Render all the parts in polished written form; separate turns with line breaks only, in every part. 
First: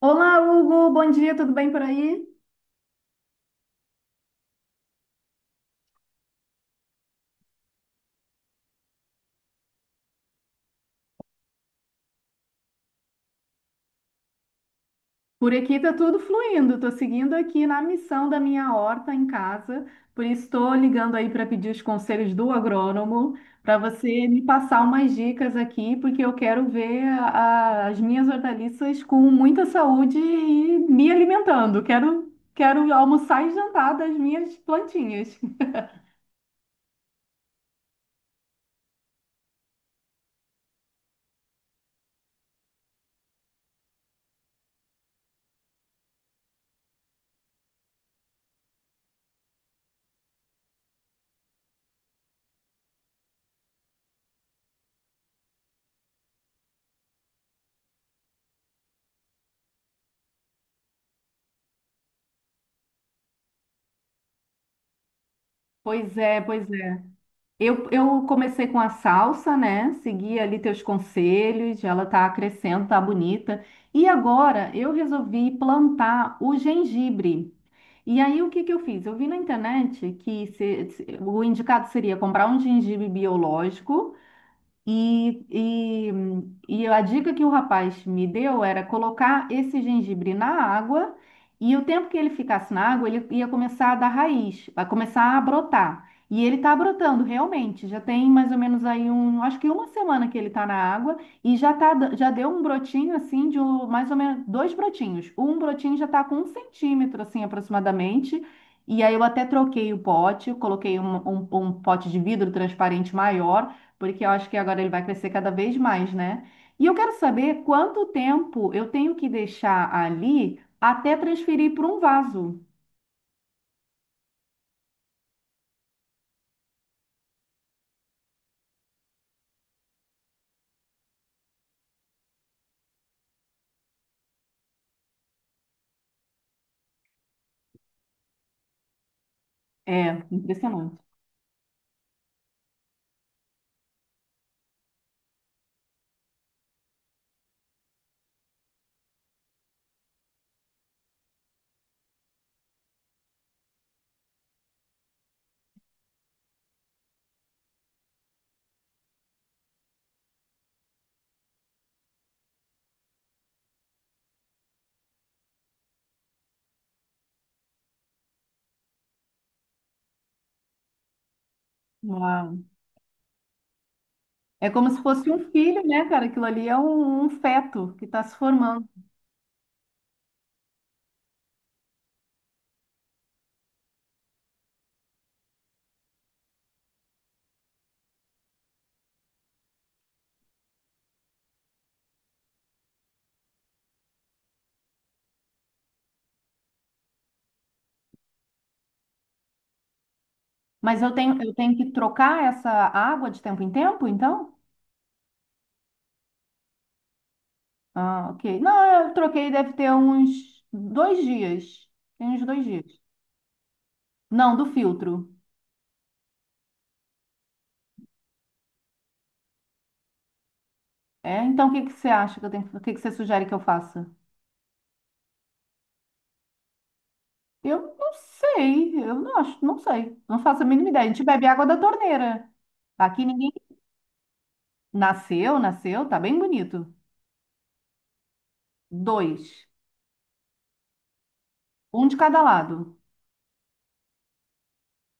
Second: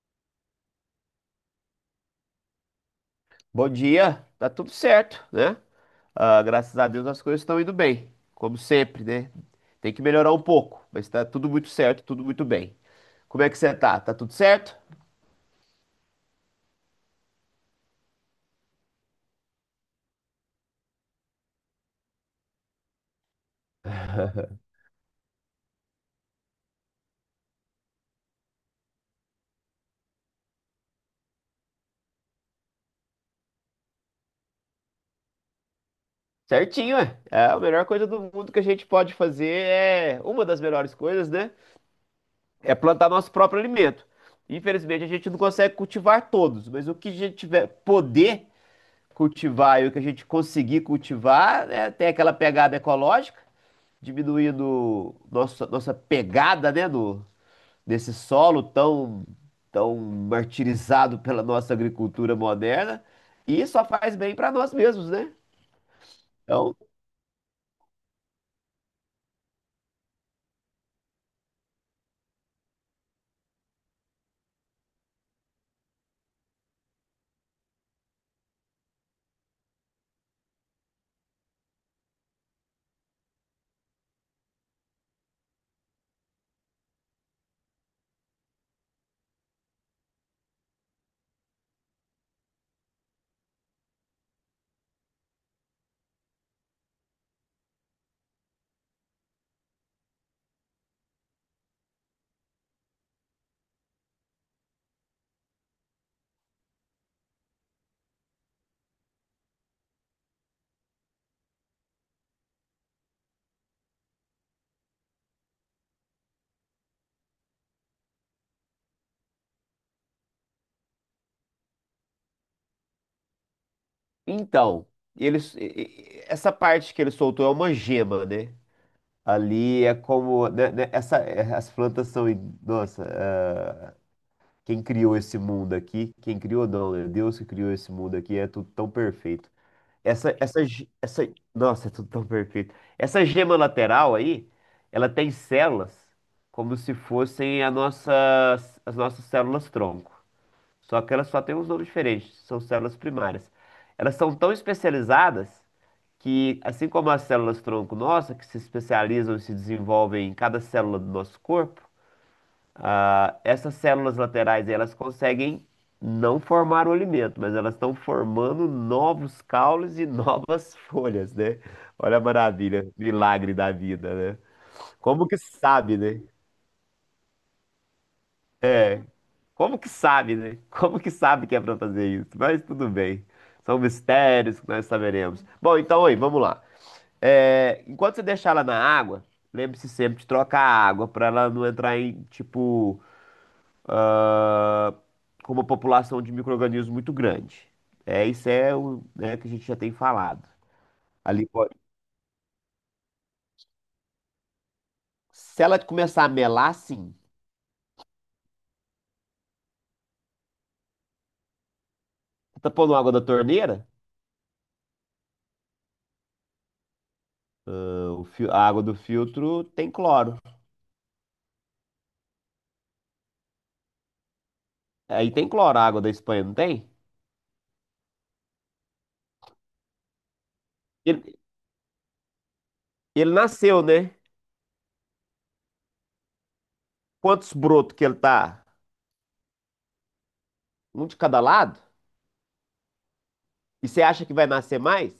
Olá, Hugo, bom dia, tudo bem por aí?
Bom dia, tá tudo certo, né? Ah, graças a Deus as coisas estão indo bem, como sempre, né? Tem que melhorar um pouco, mas tá tudo muito certo, tudo muito bem. Como é que você tá? Tá tudo certo?
Por aqui tá tudo fluindo, tô seguindo aqui na missão da minha horta em casa, por isso estou ligando aí para pedir os conselhos do agrônomo, para você me passar umas dicas aqui, porque eu quero ver as minhas hortaliças com muita saúde e me alimentando. Quero almoçar e jantar das minhas plantinhas.
Certinho, é. É, a melhor coisa do mundo que a gente pode fazer é, uma das melhores coisas, né? É plantar nosso próprio alimento. Infelizmente a gente não consegue cultivar todos, mas o que a gente tiver poder cultivar e o que a gente conseguir cultivar, né, tem aquela pegada ecológica, diminuindo nossa pegada, né, no nesse solo tão, tão martirizado pela nossa agricultura moderna, e só faz bem para nós mesmos, né?
Pois é. pois
Então,
Eu, eu comecei com a salsa, né? Segui ali teus conselhos, ela tá crescendo, tá bonita. E agora eu resolvi plantar o gengibre. E aí o que que eu fiz? Eu vi na internet que o indicado seria comprar um gengibre biológico e, e, e a dica que o rapaz me deu era colocar esse gengibre na água, e o tempo que ele ficasse na água, ele ia começar a dar raiz, vai começar a brotar. E ele está brotando realmente, já tem mais ou menos aí acho que uma semana que ele está na água, e já tá, já deu um brotinho assim mais ou menos dois brotinhos. Um brotinho já está com 1 centímetro assim aproximadamente. E aí eu até troquei o pote, eu coloquei um pote de vidro transparente maior, porque eu acho que agora ele vai crescer cada vez mais, né? E eu quero saber quanto tempo eu tenho que deixar ali até transferir para um vaso.
então eles, e- Essa parte que ele soltou é uma gema, né? Ali é como, essa, as plantas são, nossa, quem criou esse mundo aqui, quem criou não, né? Deus que criou esse mundo aqui é tudo tão perfeito.
É,
Essa, essa, ge-
impressionante.
essa, nossa, é tudo tão perfeito. Essa gema lateral aí, ela tem células como se fossem a nossas, as nossas células tronco. Só que elas só têm uns nomes diferentes, são células primárias. Elas são tão especializadas que, assim como as células tronco nossa, que se especializam e se desenvolvem em cada célula do nosso corpo, essas células laterais, elas conseguem não formar o alimento, mas elas estão formando novos caules e novas folhas, né? Olha a
Uau.
maravilha, milagre da vida, né?
É como se
Como
fosse
que
um filho,
sabe,
né,
né?
cara? Aquilo ali é um feto que está se formando.
Como que sabe, né? Como que sabe que é para fazer isso? Mas tudo bem. São mistérios que nós saberemos. Bom, então aí, vamos lá. É, enquanto você deixar ela na água, lembre-se sempre de trocar a água para ela não entrar em, tipo, ah, com uma população de micro-organismos muito grande. É, isso é o, né, que a gente já tem falado.
Mas eu tenho,
Ali
eu
pode-
tenho que trocar essa água de tempo em tempo, então?
Se ela começar a melar, sim.
Ah, ok. Não, eu troquei, deve ter uns 2 dias. Tem uns
Você
dois
tá pondo
dias.
água da torneira?
Não, do filtro.
A água do filtro tem cloro.
É, então o que que você acha que eu tenho, o que que você sugere que eu faça?
Aí tem cloro, a água da Espanha, não tem?
Eu não sei, eu não acho, não sei, não faço a mínima ideia. A gente
Ele,
bebe água da torneira. Aqui
ele
ninguém
nasceu, né?
nasceu, tá bem bonito.
Quantos brotos que ele tá?
Dois,
Um de cada lado?
um de cada lado.
E você acha que vai nascer mais?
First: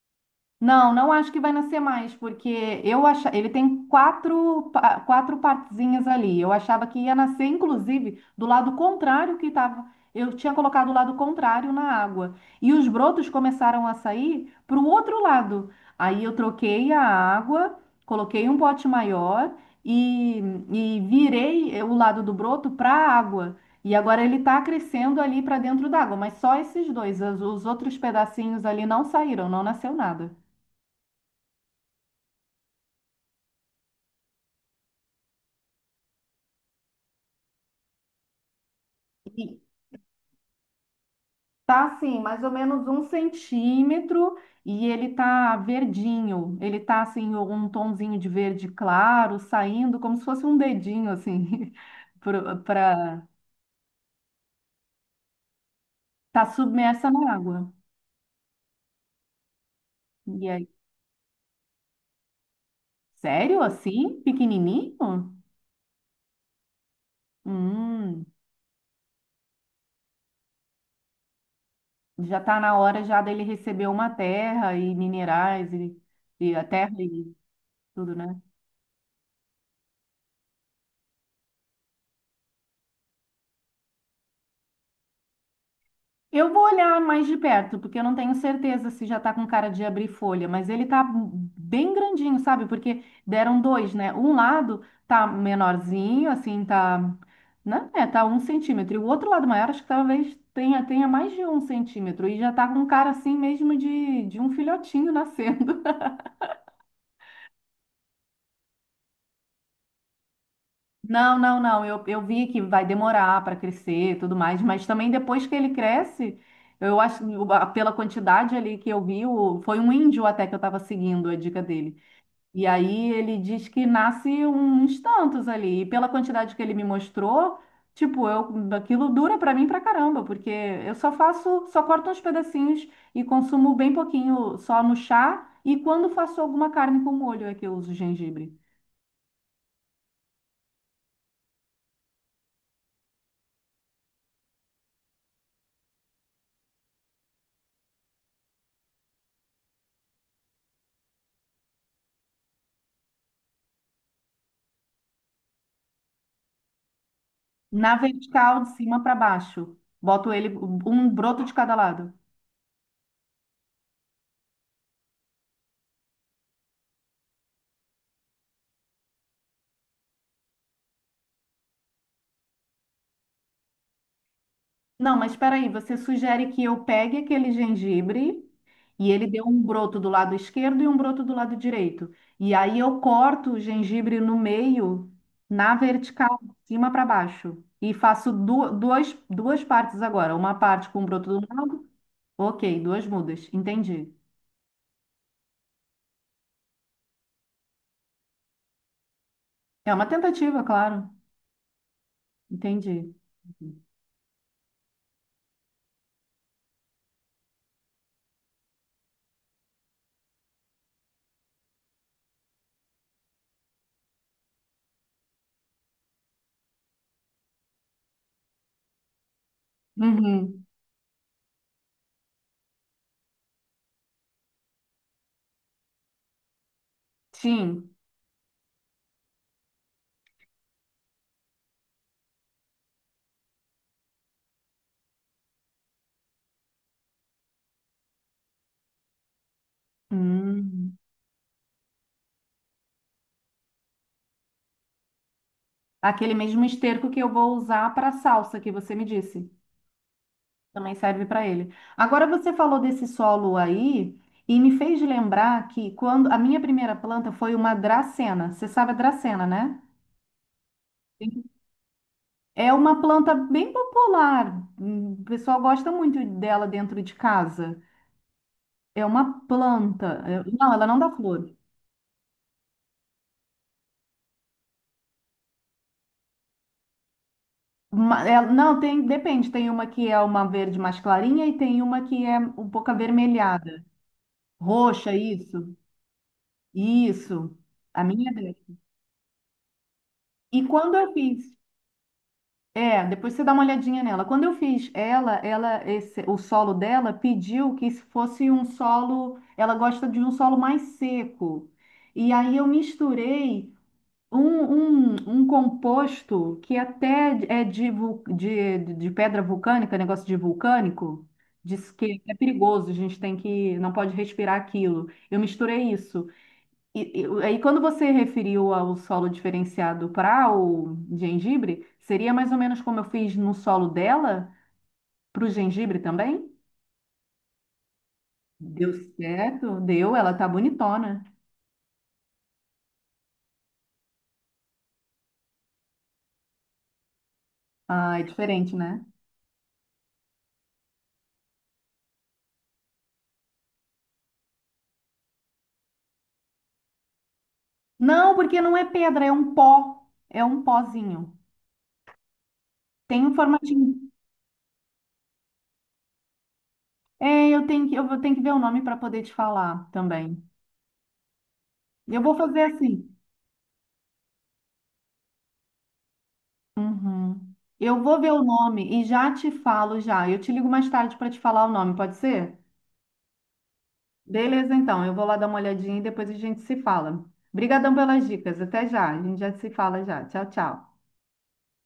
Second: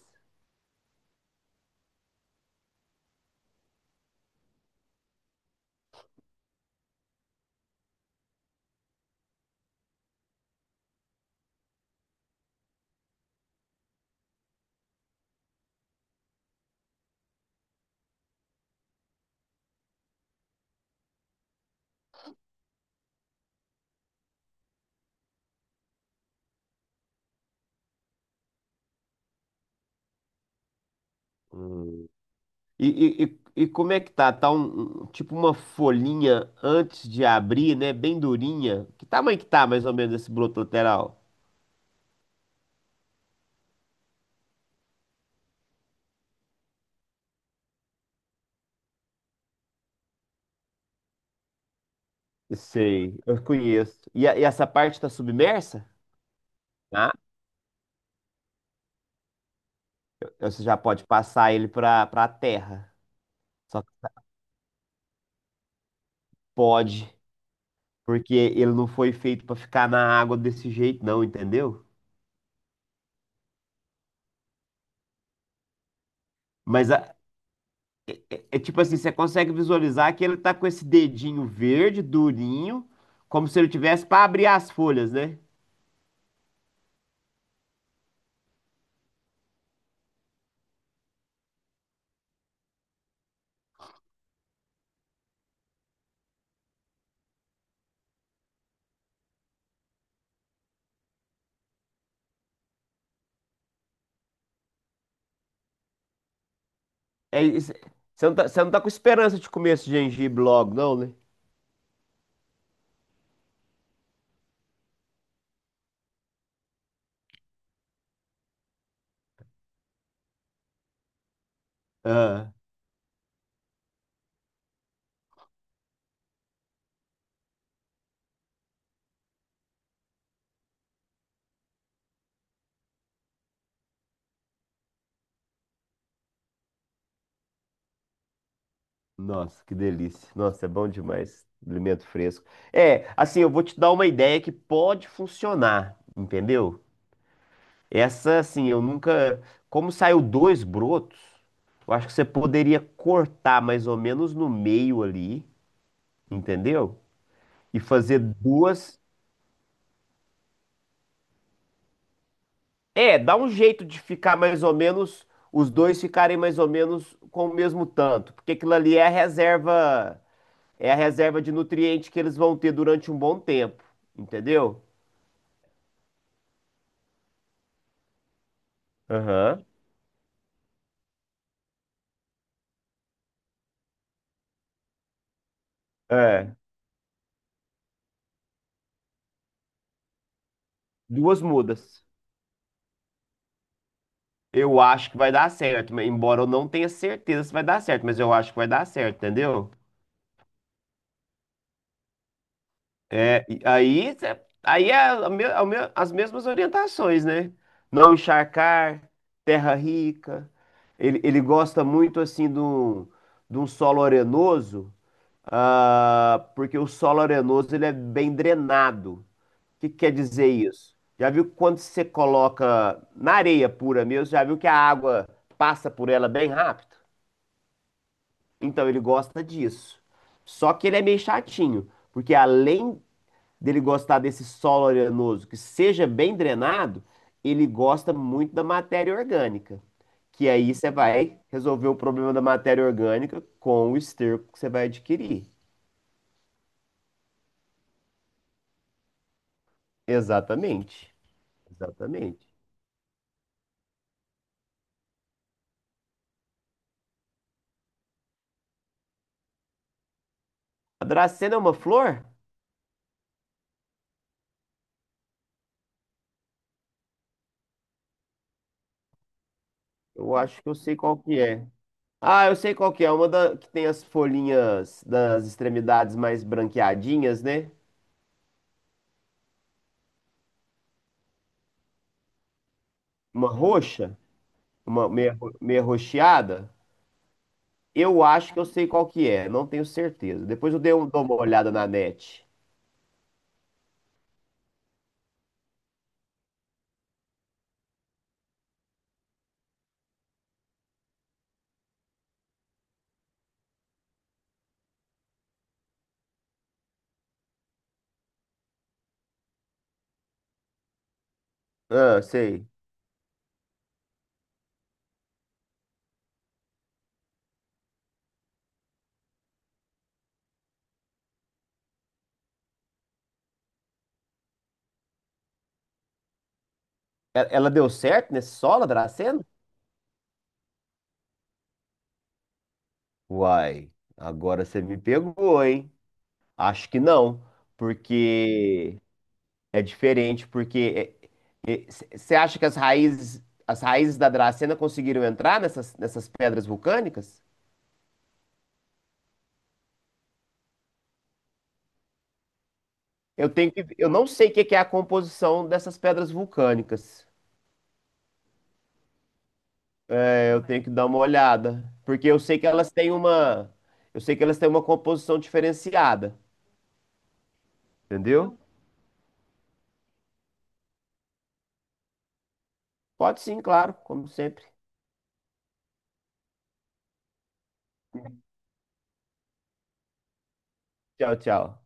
Não, não acho que vai nascer mais, porque ele tem quatro partezinhas ali. Eu achava que ia nascer, inclusive, do lado contrário que estava. Eu tinha colocado o lado contrário na água. E os brotos começaram a sair para o outro lado. Aí eu troquei a água, coloquei um pote maior e, e virei o lado do broto para a água. E agora ele está crescendo ali para dentro d'água, mas só esses dois. Os outros pedacinhos ali não saíram, não nasceu nada.
Hum. Como é que tá? Tá tipo uma folhinha antes de abrir, né? Bem durinha. Que tamanho que
E
tá mais ou menos esse broto lateral?
tá assim, mais ou menos 1 centímetro, e ele tá verdinho. Ele tá assim, um tonzinho de verde claro, saindo como se fosse um dedinho, assim,
Sei,
pra
eu conheço. E, e essa parte tá submersa?
tá submersa
Ah.
na água. E
Você
aí,
já pode passar ele pra terra.
sério
Só que tá,
assim? Pequenininho?
pode,
Hum,
porque ele não foi feito pra ficar na água desse jeito, não, entendeu?
Já tá na hora já dele receber uma terra e minerais e a
Mas
terra
a-
e tudo,
é,
né?
é tipo assim, você consegue visualizar que ele tá com esse dedinho verde, durinho, como se ele tivesse pra abrir as folhas, né?
Eu vou olhar mais de perto, porque eu não tenho certeza se já tá com cara de abrir folha, mas ele tá bem grandinho, sabe? Porque deram dois, né? Um lado tá menorzinho, assim, tá, né? É, tá 1 centímetro. E o outro lado maior, acho que talvez tenha mais de 1 centímetro. E já tá com cara, assim, mesmo de um filhotinho nascer.
É isso. É, você não tá, você não tá com esperança de comer esse gengibre logo, não, né?
Não, não, não. Eu vi que vai demorar para crescer e tudo mais, mas também depois que ele cresce, eu acho, pela quantidade ali que eu vi, foi um índio até que eu estava seguindo a dica dele.
Ah,
E aí ele diz que nasce uns tantos ali. E pela quantidade que ele me mostrou, tipo, aquilo dura para mim pra caramba, porque só corto uns pedacinhos e consumo bem pouquinho só no chá, e quando faço alguma carne com molho é que eu uso gengibre.
nossa, que delícia. Nossa, é bom demais. Alimento fresco. É, assim, eu vou te dar uma ideia que pode funcionar, entendeu? Essa, assim, eu nunca. Como saiu dois brotos, eu acho que você poderia cortar mais ou menos no meio ali, entendeu? E
Na
fazer
vertical, de
duas.
cima para baixo. Boto ele um broto de cada lado.
É, dá um jeito de ficar mais ou menos, os dois ficarem mais ou menos com o mesmo tanto, porque aquilo ali é a reserva de nutriente que eles vão ter durante um bom tempo, entendeu?
Não, mas espera aí, você sugere que eu pegue aquele gengibre, e ele deu um
Aham.
broto do lado esquerdo e um broto do lado direito. E aí eu corto o gengibre no meio, na vertical, de
É,
cima para baixo. E faço duas partes agora. Uma parte com um broto
duas
do lado.
mudas.
Ok, duas mudas. Entendi.
Eu acho que vai dar certo, mas embora eu não tenha certeza se vai dar certo, mas eu acho que vai dar certo, entendeu?
É uma tentativa, claro. Entendi.
É, e aí, as mesmas orientações, né? Não encharcar, terra rica. Ele gosta muito assim de um solo arenoso, ah, porque o solo arenoso ele é bem drenado. O que que quer dizer
Uhum.
isso? Já viu quando você coloca na areia pura mesmo, já viu que a água passa por ela bem rápido?
Sim.
Então ele gosta disso. Só que ele é meio chatinho, porque além dele gostar desse solo arenoso que seja bem drenado, ele gosta muito da matéria orgânica. Que aí você
Hum.
vai resolver o problema da matéria orgânica com o esterco que você vai adquirir.
Aquele mesmo esterco que eu vou usar para a salsa que você me disse. Também
Exatamente.
serve para ele. Agora
Exatamente.
você falou desse solo aí e me fez lembrar que quando a minha primeira planta foi uma dracena. Você sabe a dracena, né?
A
Sim.
dracena é uma flor?
É uma planta bem popular. O pessoal gosta muito dela dentro de casa. É uma planta.
Eu acho que
Não,
eu
ela
sei
não dá
qual que
flor.
é. Ah, eu sei qual que é. Uma da, que tem as folhinhas das extremidades mais branqueadinhas, né?
Não, tem, depende. Tem uma que é uma verde mais clarinha e tem uma que é um pouco
Uma
avermelhada.
roxa, uma
Roxa, isso.
meia roxeada.
Isso, a
Eu
minha
acho
dela.
que eu sei qual que é, não tenho certeza.
E
Depois eu
quando eu
dou uma
fiz,
olhada na net.
depois você dá uma olhadinha nela. Quando eu fiz o solo dela pediu que se fosse um solo, ela gosta de um solo mais seco. E aí eu misturei um, um composto que até é de pedra vulcânica, negócio de vulcânico, diz que
Ah,
é
sei.
perigoso, a gente tem que, não pode respirar aquilo. Eu misturei isso. E aí, quando você referiu ao solo diferenciado para o gengibre, seria mais ou menos como eu fiz no solo dela, para o gengibre também?
E ela deu certo nesse solo, a
Deu
dracena?
certo? Deu, ela tá bonitona.
Uai, agora você me pegou, hein? Acho que não,
Ah, é diferente,
porque
né?
é diferente, porque é, é, você acha que as raízes da dracena conseguiram entrar nessas pedras vulcânicas?
Não, porque não é pedra, é um pó. É um pozinho. Tem um
Eu tenho que,
formatinho.
eu não sei o que que é a composição dessas pedras vulcânicas.
É, eu vou ter que ver o nome para poder te falar também.
Eu tenho que dar uma olhada,
Eu
porque
vou
eu sei
fazer
que elas têm
assim.
uma, eu sei que elas têm uma composição diferenciada,
Uhum. Eu vou ver o
entendeu?
nome e já te falo já. Eu te ligo mais tarde para te falar o nome, pode ser?
Pode sim, claro, como sempre.
Beleza, então. Eu vou lá dar uma olhadinha e depois a gente se fala. Obrigadão pelas dicas. Até já. A gente já se fala já. Tchau, tchau.
Tchau, tchau.